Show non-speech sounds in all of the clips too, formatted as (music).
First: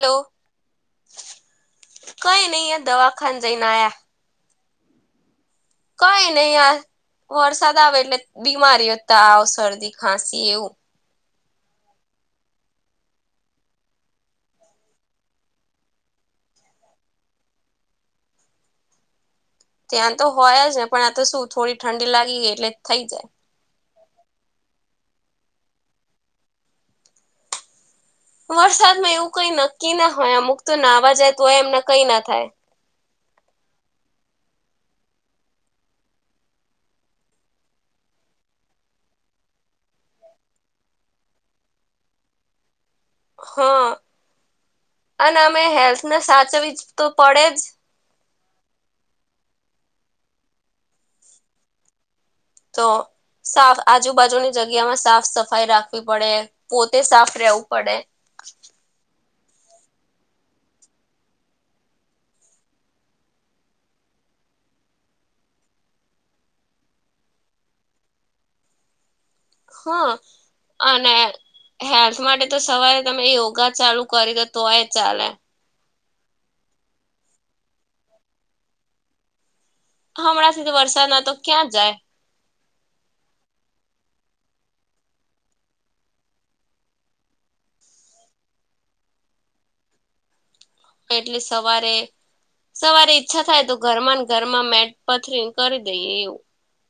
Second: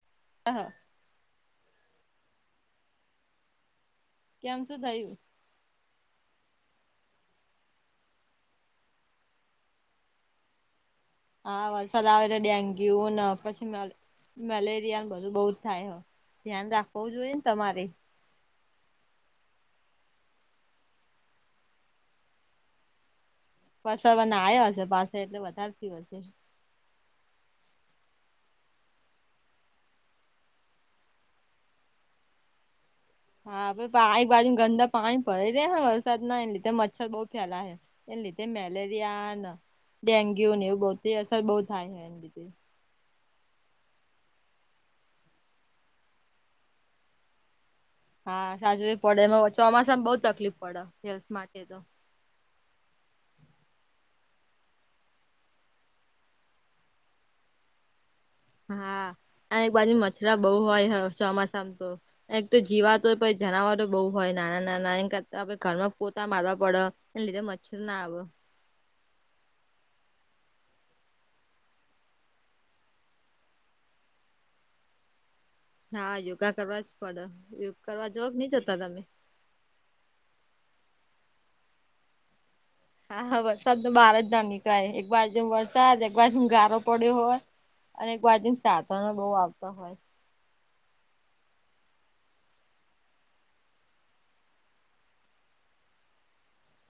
Hello હા કઈ નઈ દવાખાન જઈને આયા? કેમ શું થયું? કઈ નહી વરસાદ આવે એટલે બીમારી ત આવ શરદી ખાંસી એવું. હા વલસાદ આવે એટલે ડેગિયુ હ પછી. મેલેરિયા બધું બહ જ થાય હ ધ્યાન રાખવું જોઈએ ને તમારે ત્યાં તો હોય જ ને પણ આ તો શું થોડી ઠંડી લાગી ગઈ એટલે થઈ જાય. ફસરવાના આવ્યા હશે પાસે એટલે વધારે થથી હશે. વરસાદમાં એવું કઈ નક્કી ના હોય અમુક તો નાવા જાય તો હોય એમને કઈ ના થાય. હા ભ પાણી બાજુ ગંદા પાણી ભરા રેને વરસાદ ના એ લીધે મચ્છર બઉુ ફેલા હે એને લીધે મેલેરિયા ડેન્ગ્યુ ને એવ બહ અસર બહુ થાય છે એ લીધે. હા અને અમે હેલ્થને સાચવીવી તો પડે જ. હા સાચું પડે એમાં ચોમાસામાં બઉુ તકલીફ પડે હેલ્થ માટે તો તો સાફ આજુબાજુની જગ્યામાં સાફ સફાઈ રાખવી પડે પોતે સાફ રહેવું પડે હા અને એક બાજુ મછરા બઉુ હોય ચોમાસામાં તો એક તો જીવાતો જનાવર બહુ હોય નાના નાના એ કરતાે ઘરમાં પોતા મારવા પડે એ લીધે મચ્છર ના આવો. હા અને હેલ્થ માટે તો સવારે તમે યોગા ચાલુ કરી દ તોય ચાલે. હા યોગા કરવા જ પડે યોગા કરવા જો જ નહી જતા તમે હમણાં વરસાદ ના તો ક્યાં જાય હા હા વરસાદ તો બહાર જ ના નીકળે એક બાજ વરસાદ એક બાજ ગારો પડ્યો હોય. અને એક બાજુ સાધનો બહુ આવતા હોય. એટલે સવારે સવારે ઈચ્છા થાય તો ઘરમાં ઘર માં મેટ પથરી કરી દઈએ એવું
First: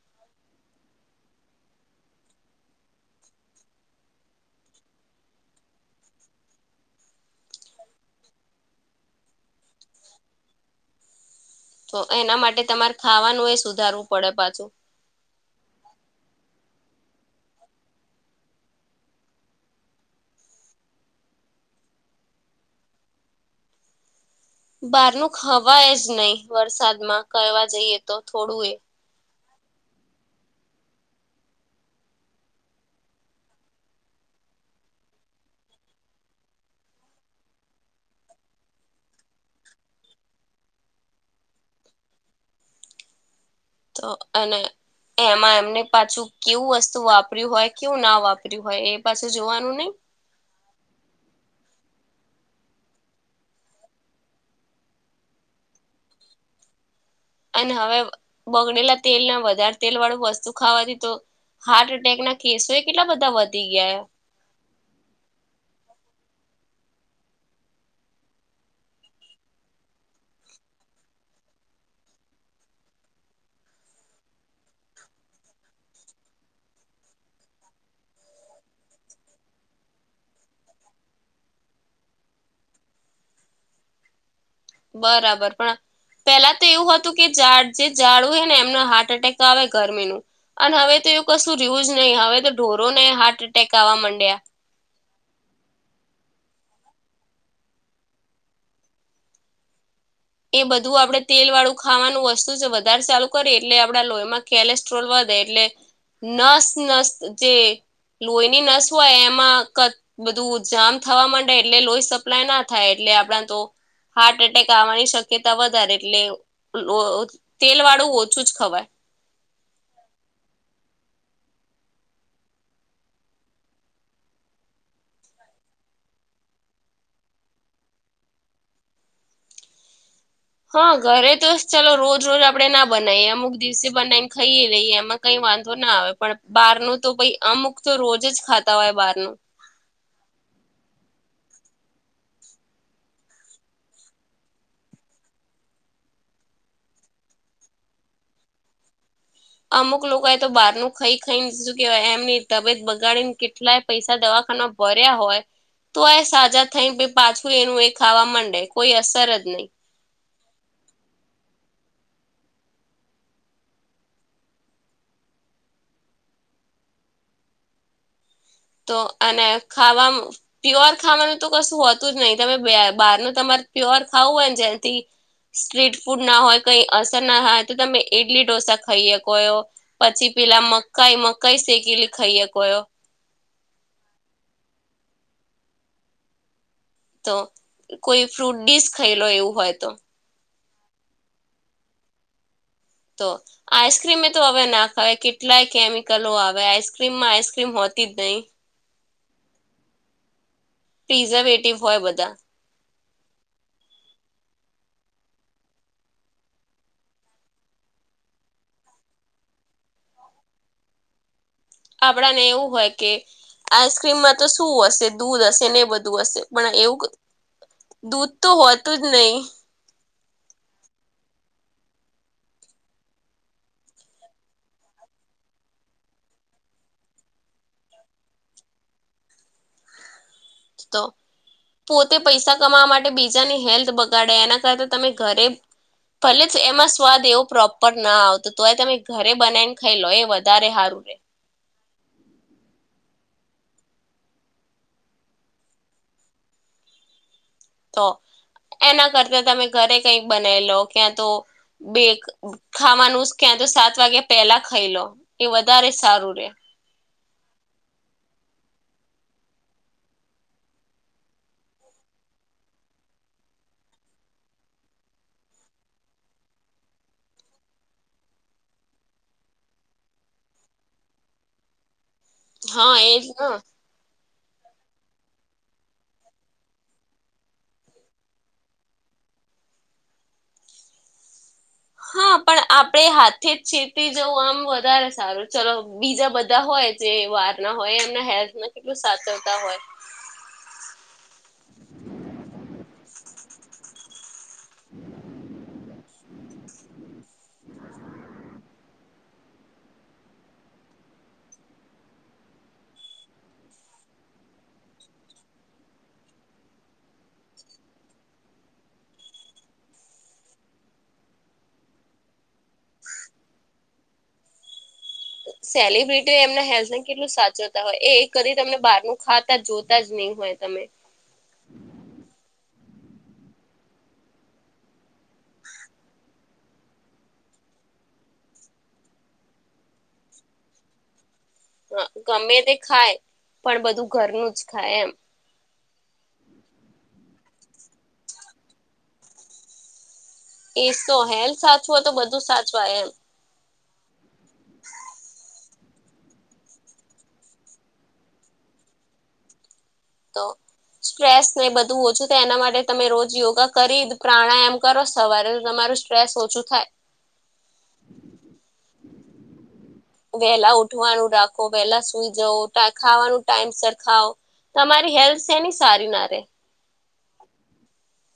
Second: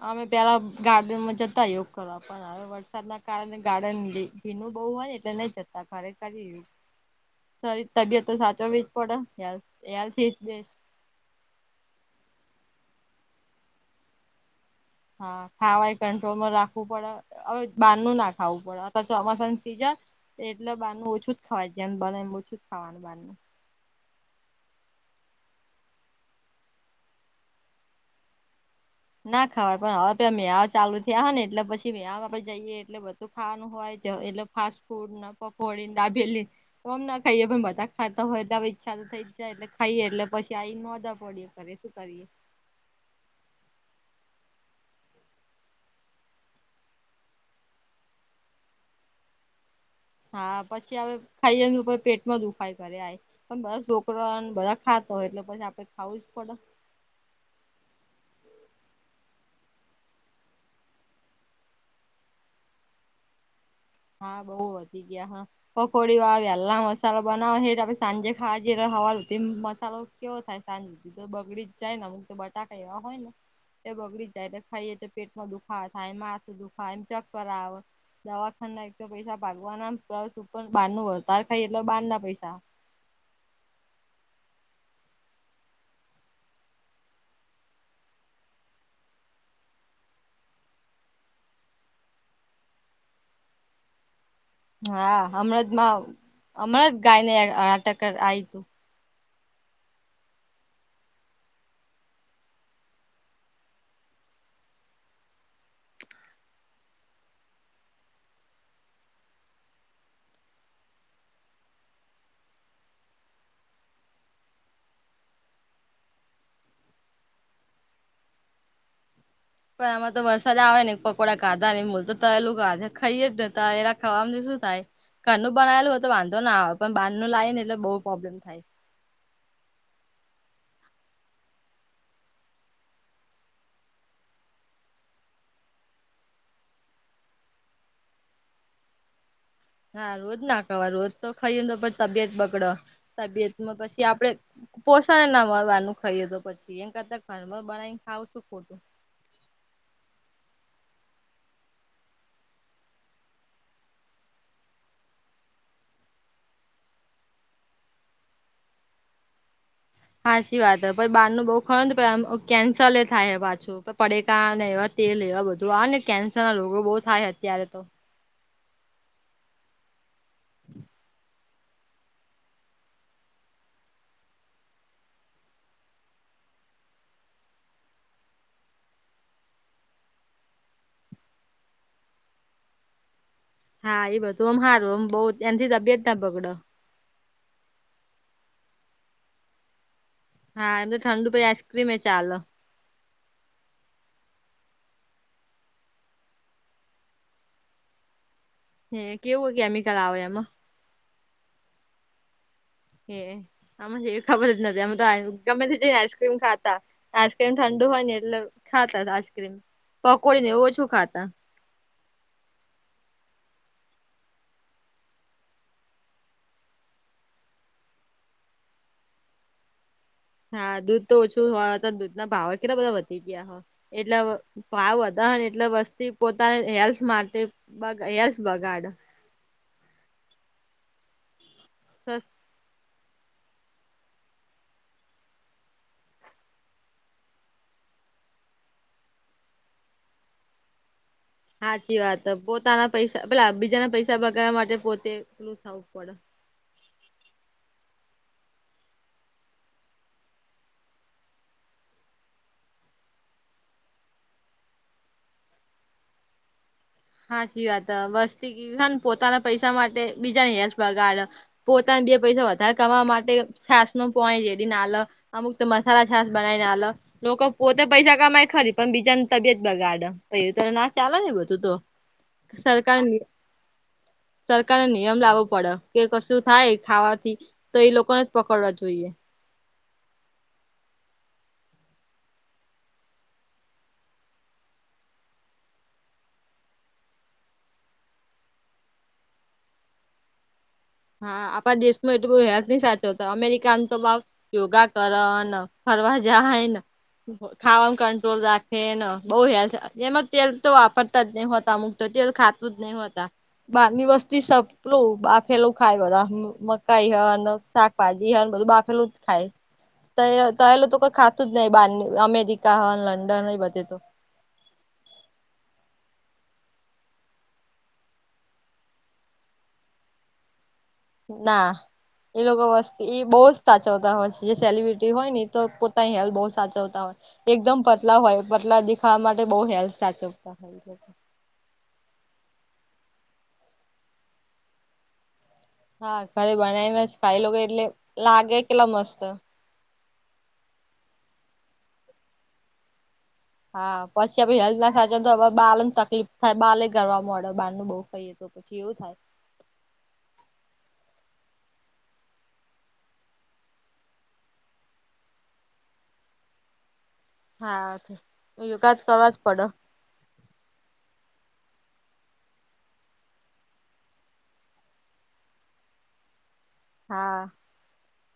અમે પેલા ગાર્ડનમાં જતા યોગ કરવા પણ વરસાદ ના કારણે ગાર્ડન ભીનું બહુ હોય ને એટલે નઈ જતા ખરે કરી. રી તબિયત તો સાચોવી જ પડે હેલ્થ. તો એના માટે તમારે ખાવાનું એ સુધારવું પડે પાછું. હા ખાવા એ કંટ્રોલમાં રાખવું પડે. હવે બારનું ના ખાવું પડે અ ચોમાસાનું સિજન એટલે બારનું ઓછું જ ખવાય જેમ બને એમ ઓછું જ ખાવાનું એમ. બહાર ન ખવાય જ નહી વરસાદમાં કવા જઈએ તો થોડું એ ના ખાવાય પણ હવે આપ મેવ ચાલુ થયા હને એટલે પછી મેયાહ વગર જઈએ એટલે બધું ખાવાનું હોય એટલે ફાસ્ટ ફૂડ પકોડીને ડાભેલી તોમ ના ખાઈએે પણ બધા ખાતા હોય એટલે હવે ઈચ્છા તો થઈ જાય એટલે ખાઈએ એટલે પછી આવી મોદા પડીએ. (unintelligible) શું કરીએ? તો અને એમાં એમને પાછું કેવું વસ્તુ વાપર્યું હોય કેવું ના વાપર્યું હોય એ પાછું જોવાનું નહી. હા પછી હવે ખાઈ જ પેટમાં દુખાય કરે આ પણ બધા છોકરોને બધા ખાતો હોય એટલે પછી આપડે ખાવું જ પડે. અને હવે બગડલા તેલ ના વધારે તેલ વાળું વસ્તુ ખાવાથી તો હાર્ટ એટેક ના કેસો એ કેટલા બધા વધી ગયા. હા બહુ વધી ગયા હા. પકોડી વાળા વેલ્લા મસાલા બનાવે હેને આપડે સાંજે ખાજવા જઈએ હવાર ઉઠીં મસાલો કેવો થાય સાંજથી તો બગડી જ જાય ને અમુંક તો બટાકા એવા હોય ને. તે બગડી જાય ખાઈએ તો પેટમાં દુખાવા થાય માથું દુખમ ચકર આવે દવા એક તો પૈસા પાગવાના ઉપર બારનું વધાર ખાય એટલે બાર ના પૈસા બરાબર પણ પેલા તો એવું હતું કેડ જે ઝાડું હ ને એમને હાર્ટ એટેક આવે ગરમીનું. અને હવે તો એવું કશું રહવું જ નહી હવે તો ઢોરો ને હાર્ટ એટેક આવવા માંડ્યા. હા હમણાં જ માં હમણાં જ ગાયને એટેક (unintelligible) એ બધું આપડે તેલ વાળું ખાવાનું વસ્તુ છે વધારે ચાલુ કરીએ એટલે આપડા લોહીમાં કેલેસ્ટ્રોલ વધે એટલે નસ નસ્ જે લોહીની નસ હોય એમાં બધું જામ થવા માંડે એટલે લોહી સપ્લાય ના થાય એટલે આપણા તો હાર્ટ અટટેક આવાની શ શક્યતા વધારે એટલે તેલ વાળું ઓછું જ ખવાય. પણ આમાં તો વરસાદ આવે ને પકોડા કાધા નહી બોલ તો તળેલું કાધા ખાઈએે જ ને તાર ખાવાવામાં શું થાય? ઘરનું બનાવેલું હોય તો વાંધો ના હો આવે પણ બહારનું લાય ને એટલે બહુ પ્રોબ્લેમ થાય. હા ઘરે તો ચાલો રોજ રોજ આપડણે ના બનાવીએ અમુક દિવસે બનાવીને ખાઈએ લઈએ એમાં કઈ વાંધો ના આવે પણ બહારનું તો પહીં અમુક તો રોજ જ ખાતા હોય બહારનું. હા રોજ ના ખવા રોજ તો ખાઈ જ તો પણ તબિયત બગડે તબિયતમાં પછી આપડે પોષણ ના મળવાનું ખાઈએ તો પછી એમ કરતા ઘર બનાને ખાવું શું ખોટું? અમુક લોકો એ તો બહાર ન ખાઈ ખાઈ ને શું કેવાય એમની તબિયત બગાડી ને કેટલાય પૈસા દવાખાના ભર્યા હોય તો એ સાજા થઈ પાછું એનું એ ખાવા માંડે કોઈ અસર જ નહી. હાચી વાત હ પછી બહાર નું બહુ ખાવ પછી કેન્સલ થાય હ પાછું (unintelligible) તેલ એવા બધું આવે ને કેન્સર ના રોગો બહુ થાય અત્યારે તો તો અને ખાવામાં પ્યોર ખાવાનું તો કશું હોતું જ નથી, તમે બહારનું તમારે પ્યોર ખાવું હોય ને જ્યાંથી સ્ટ્રીટ ફૂડ ના હોય, કઈ અસર ના હોય, તો તમે ઈડલી ઢોસા ખાઈ શકો એવો. પછી પેલા મકાઈ મકાઈ શેકીલી ખાઈ હકો એવો હા એ બધું એમ સારું બહું એથી તબિયત ના બગડે. તો કોઈ ફ્રૂટ ડીશ ખાઈ લો એવું હોય તો. હા એમ તો ઠંડુ પછી આઈસ્ક્રીમ એ ચાલે તો. આઈસ્ક્રીમે તો હવે ના ખાવય કેટલાય કેમિકલો આવે આઈસ્ક્રીમમાં આઈસ્ક્રીમ હોતી જ નહી. હમ કેવું કેમિકલ આવે એમાં? પ્રિઝર્વેટિવ હોય બધા. હે આમ એ ખબર જ નથી આમ તો ગમે તેને આઈસ્ક્રીમ ખાતાવ આઈસ્ક્રીમ ઠંડુ હોય ને એટલે ખાતા આઈસક્રીમ પકોડી ને એવ ઓછું ખાતા આપડાને એવું હોય કે આઈસ્ક્રીમમાં તો શું હશે દૂધ હશે ને એ બધું હશે, પણ આ એવું ક દૂધ તો હોતું જ નહીં હા દૂધ તો ઓછું હોય, અતાર દૂધ ના ભાવેય કેટલા બધા વધી ગયા હે, એટલે ભાવ વધા હે ને એટલે વસ્તી પોતાને હેલ્થ માટે બ હેલ્થ બગાડે. તો, પોતે સસ પૈસા કમાવવા માટે બીજાની હેલ્થ બગાડે એના કરતા તમે ઘરે ભલે જ એમાં સ્વાદ એવો પ્રોપર ના આવતો, તોય તમે ઘરે બનાઈને ખાઈ લો એ વધારે હારું હે. હાચી વાત હે. પોતાના પૈસા પેલા બીજાના પૈસા બગાડવા માટે પોતે (inaudible) થવું પડે. તો એના કરતા તમે ઘરે કંઈક બનાઈ લો. ક્યાં તો બેક ખાવાનું જ ક્યાં તો સાત વાગ્યા પહેલા ખઈ લો, એ વધારે સારું રહે. સાાચી વાત હે. વસ્તી (inaudible) પોતાના પૈસા માટે બીજાની હેલ્થ બગાડ. પોતાને બે પૈસા વધારે કમાવવા માટે છાસ નો પોણી જેડી નાલ અમુક તો મસાલા છાસ બનાવીને આલો. લોકો પોતે પૈસા કમાય ખરી, પણ બીજાન તબિયત બગાડે. પહી એ તો ના ચાલે ને એ બધું તો. હા સરકારની એજ ને. સરકારને નિયમ લાવવો પડે, કે કશું થાય ખાવાથી તો એ લોકોને જ પકડવા જોઈએ. હા પણ આપડે હાથે જ ચેતી જવું આમ વધારે સારું, ચલો બીજા બધા હોય જે વોર્નના હોય, એમના હેલ્થમાં કેટલું સાચવતા હોય. હા. આપણા દેશમાં એટલું બધું હેલ્થ નથી સાચવતા. અમેરિકાનું તો (unintelligible) યોગા કરન, ફરવા જાહીન. ખાવાનું કંટ્રોલ રાખેન, બહુ હેલ્થ, જેમાં તેલ તો વાપરતા જ નહીં હોતા અમુક તો તેલ ખાતું જ નહીં હોતા. બહાર ની વસ્તી (unintelligible) ફેલું ખાય બધા, મકાઈ હન, શાકભાજી હન બધું બાફેલું જ ખાય. તહે તળેલું તો કઈ ખાતું જ નહીં, બહારની અમેરિકા હન, લંડન હન એ બધે તો. સેલિબ્રિટી એમના હેલ્થને કેટલું સાચવતા હોય, એ કદી તમને બારનું ખાતા જોતા જ નહી હોય તમે ના એ લોકો વસ્તી એ બહુ સાચવતા હોય છે જે સેલિબ્રિટી હોય ને તો પોતાની હેલ્થ બો સાચવતા હોય એકદમ પતલા હોય, પતલા દેખાવા માટે બઉ હેલ્થ સાચવતા હોય હા, ગમે તે ખાય પણ બધું ઘરનું જ ખાય એમ હા, ઘરે બનાવીને જ ખાઈ લોકો એટલે લાગે કેટલા મસ્ત. એજ તો હેલ્થ સાચવો તો બધું સાચવાય એમ હા, પછી ભી હેલ્થ ન સાચવો તો બાળને તકલીફ થાય બાલે ગર મળે બાર નું બહુ ખાઈએ તો પછી એવું થાય તો સ્ટ્રેસ ને બધું ઓછું થાય એના માટે તમે રોજ યોગા કરી પ્રાણાયામ કરો રોજ સવારે તમારું સ્ટ્રેસ ઓછું થાય હા, યોગા જ કરવા જ પડે વહેલા ઉઠવાનું રાખો, વહેલા સુઈ જવ, ખાવાનું ટાઈમ સર ખાઓ તમારી હેલ્થ સેની સારી ના રે હા.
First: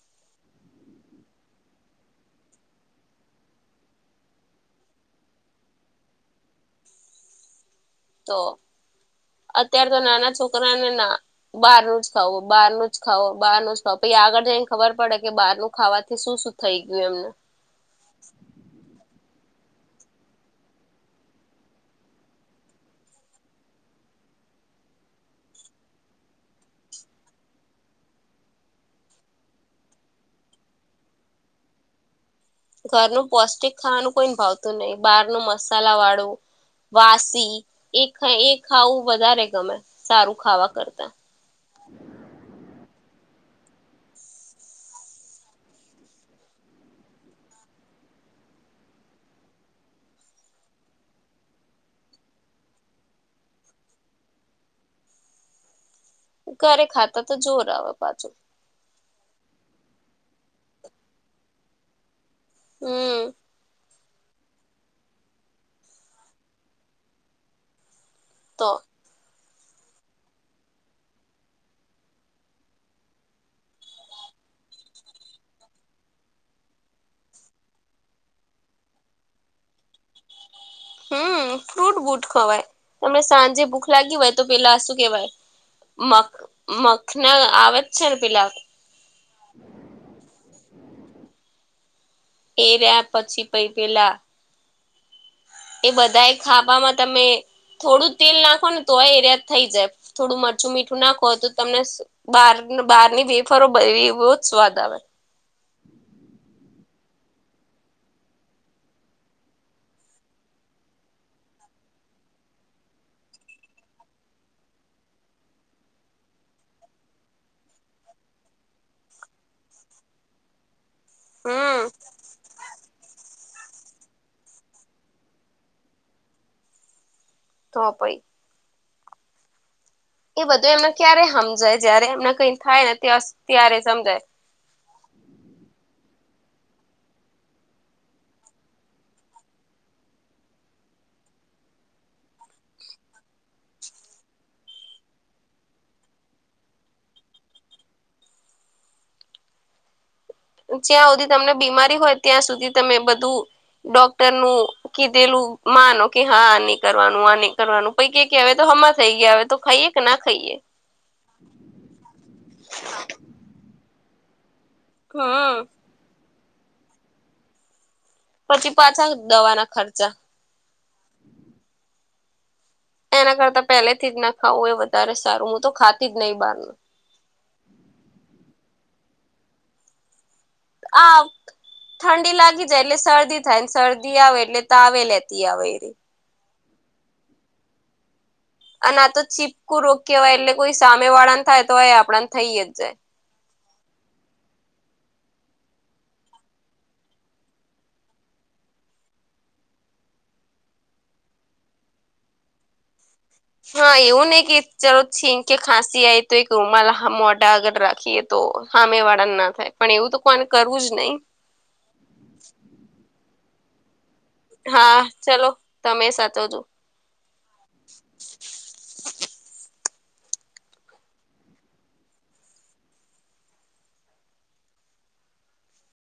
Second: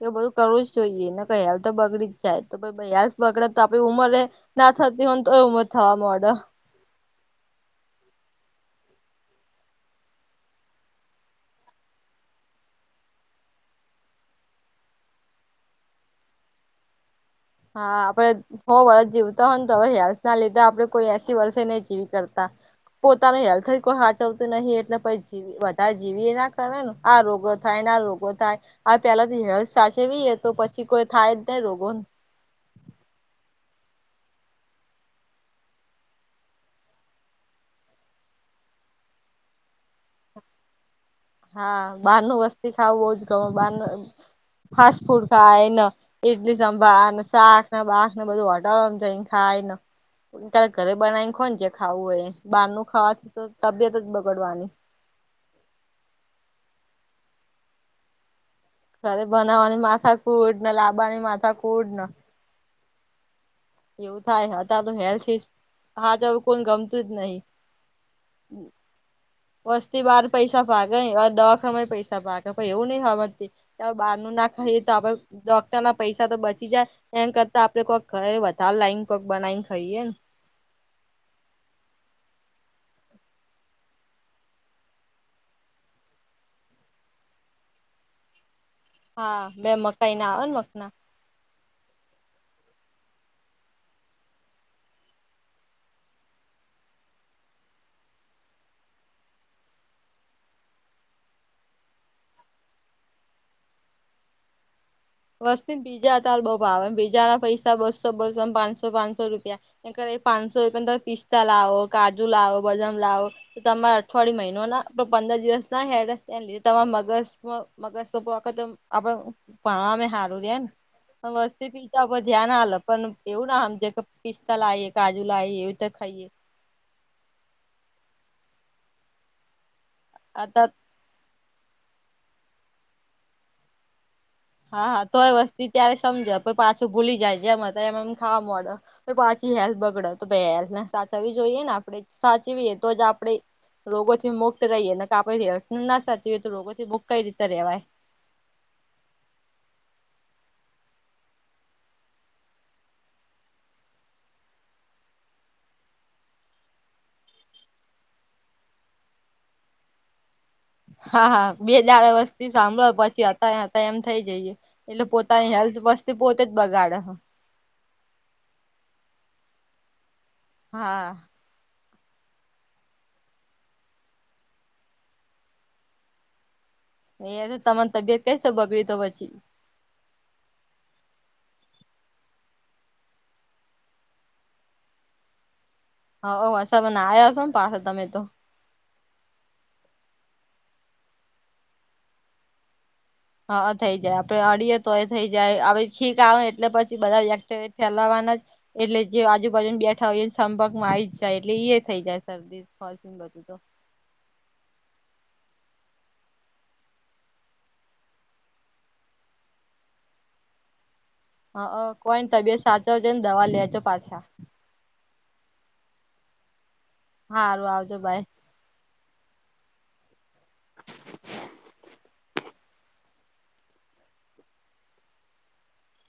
એવું બધું કરવું જ જોઈએ ન કે હેલ્થ તો બગડી જ જાય તો હેલ્થ બગડે તો આપણી ઉંમર રે ના થતી હોયને તો ઉમર થવા માંડે તો અત્યાર તો નાના છોકરાને ના બહારનું જ ખાવું બહારનું જ ખાવો બારનું જ ખાવો પી આગળ જ ખબર પડે કે બારનું ખાવાથી શું થઈ ગયું એમનું હા આપડ હો વર્ષ જીવતા હોય ને તો હવે યાાર ના લીધા આપડે કોઈ એસી વર્ષે નહી જીવી કરતા. પોતાની હેલ્થથી કોઈ એટલા ટલે પછી. વધારે જીવી એ ના કરે ને આ રોગો થાય ના રોગો થાય આ પેલા થી હેલ્થ સાચવી તો પછી કોઈ થાય જ નહી રોગો ઘરનું પૌષ્ટિક ખાવાનું કોઈ ભાવતું નહીિ બહાર નું મસાલા વાળું વાસી એ એ ખાવું વધારે ગમે સારું ખાવા કરતા હા બહાર ન વસ્તી ખાવ બઉજ ગમે બાર ન ફાસ્ટ ફૂડ ખાય એ એડલી સંભાળ ને શાક ને બાક ને બધું હટાવડવામને ખાય ને તારે ઘરે બનાવી ને ખો છે ખાવું હોય બહાર ન ખાવાથી તો તબિયત જ બગડવાની ઘરે ખાતા તો જોર આવે પાછું કરે બનાવવાની માથા કુડ ને લાબવાની માથા કુડ ને હમ. એવું થાય હતા તો હેલ્થ હા જવ કોણ ગમતું જ નહી તો વસ્તી બાર પૈસા ભાગે દખ ય પૈસા ભાગે એવું નહી સમજતી બહાર ન ના ખાઈએ તો આપે ડોક્ટર ના પૈસા તો બચી જાય એમ કરતા આપડે કોઈક ઘરે તાલ લાઈન કોક બનાવીને ખાઈએ ને હમ ફ્રૂટ બૂટ ખવાય તમને સાંજે ભૂખ લાગી હોય તો પેલા શું કેવાય મખ મખન આવે જ છે ને પિલા હા બે મકાઈ ના આવે ને મકના એ રહ્યા પછી પ પેલા એ બધા એ ખાવાવામાં તમે. થોડું તેલ નાખો ને તો એરિયા થઈ જાય થોડું મરચું મીઠું નાખો હોય તો તમને બહાર બહારની બેેફારો બધ બહ જ સ્વાદ આવે. વસ્ બીજા અાર બઉુ ભાવ બીજા ના પૈસા બસો બસોને પાંચસો પાંચસો રૂપિયા એ કર પાંચસો રૂપિયા ત પિસ્તા લાવો, કાજુ લાવો, બદામ લાવો તમારા અઠવાડય મહિનો ના પંદર દિવસ ના હે લીધે તમા મગજ મગજ તો આખ આપડ ભણમે સારું રે ને પણ વસ્તી હમ પીતાધ ધ્યાન આલ પણ એવું ના આ જે પિસ્તા લ એ કાજુ લ એ એવું તો ખાઈએ તો ભાઈ એ આ બધું એમને ક્યારે સમજાય જય્યારે એમને કઈ થાય ને ત્યારે સમજાય હા હા તો એ વસ્તી ત્યારે સમજે પ પાછું ભૂલી જાય જેમ હતા એમ એમ ખાવા મળડે પાછી હેલ્થ બગડ તો હેલ્થ સાચવવી જોઈએ ને આપડે સાચવીએ તો જ આપડે રોગોથી મુક્ત રહીએ ને કાપેથી ના સાચી તો રોગોથી મુક્ત કઈ રીતે ર રહેવાય જ્યાં સુધી તમને બીમારી હોય ત્યાં સુધી તમે બધું ડોક્ટર નું કીધેલું માનો કે હા ન કરવાનું આ નહી કરવાનું પૈકી ક તો હમા થઈ ગયા હ તો ખાઈએ કે ના ખાઈએ હા હા બે દાર વસ્તી સાંભળો પછી હતા હતા એમ થઇ જઈએ એટલે પોતાની હમ હેલ્થ વસ્તી પોતે જ બગાડે પછી પાછા દવાના ખર્ચા હા. એના કરતા પહેલેથી જ ના ખાવું એ વધારે સારું હું તો ખાતી જ નહી બહારનું એ તો તમાને તબિયત કઈ રીતે બગડી તો પછી? હ ઠંડી લાગી જાય એટલે શરદી થાય. શરદી આવે એટલે તાવે લેતી આવે એ ર હ અ મને આવ્યા છો ને પાસે તમે તો. અને આ તો ચીપકું રોકીવાય એટલે કોઈ સામે વાળાને થાય તોય એ આપ ને થઈ જાય. હા થઈ જાય આપડે અડીએ તો એ થઈ જાય હ છીક આવે એટલે પછી બધા વ ફેલાવાના. એટલે જે આજુબાજુ બેઠા હોય એ સંપર્કમાં આવી જ જાય એટલે એ થઈ જાય શરદી. ફાલસ બાજુ તો. હા એવું નહ કે ચાલો છીંક કે ખાંસી આય તો એક ઉમા મોઢા આગળ રાખીએ. તો સામે વાળા ને ના થાય પણ એવું તો કોને કરવું જ નહી. હ કોઈને તબિયત સાચવ છે, ને દવા લેજો પાછા. હા ચલો તમે સાચોજો. હાારું આવજો ભાઈ. (inaudible)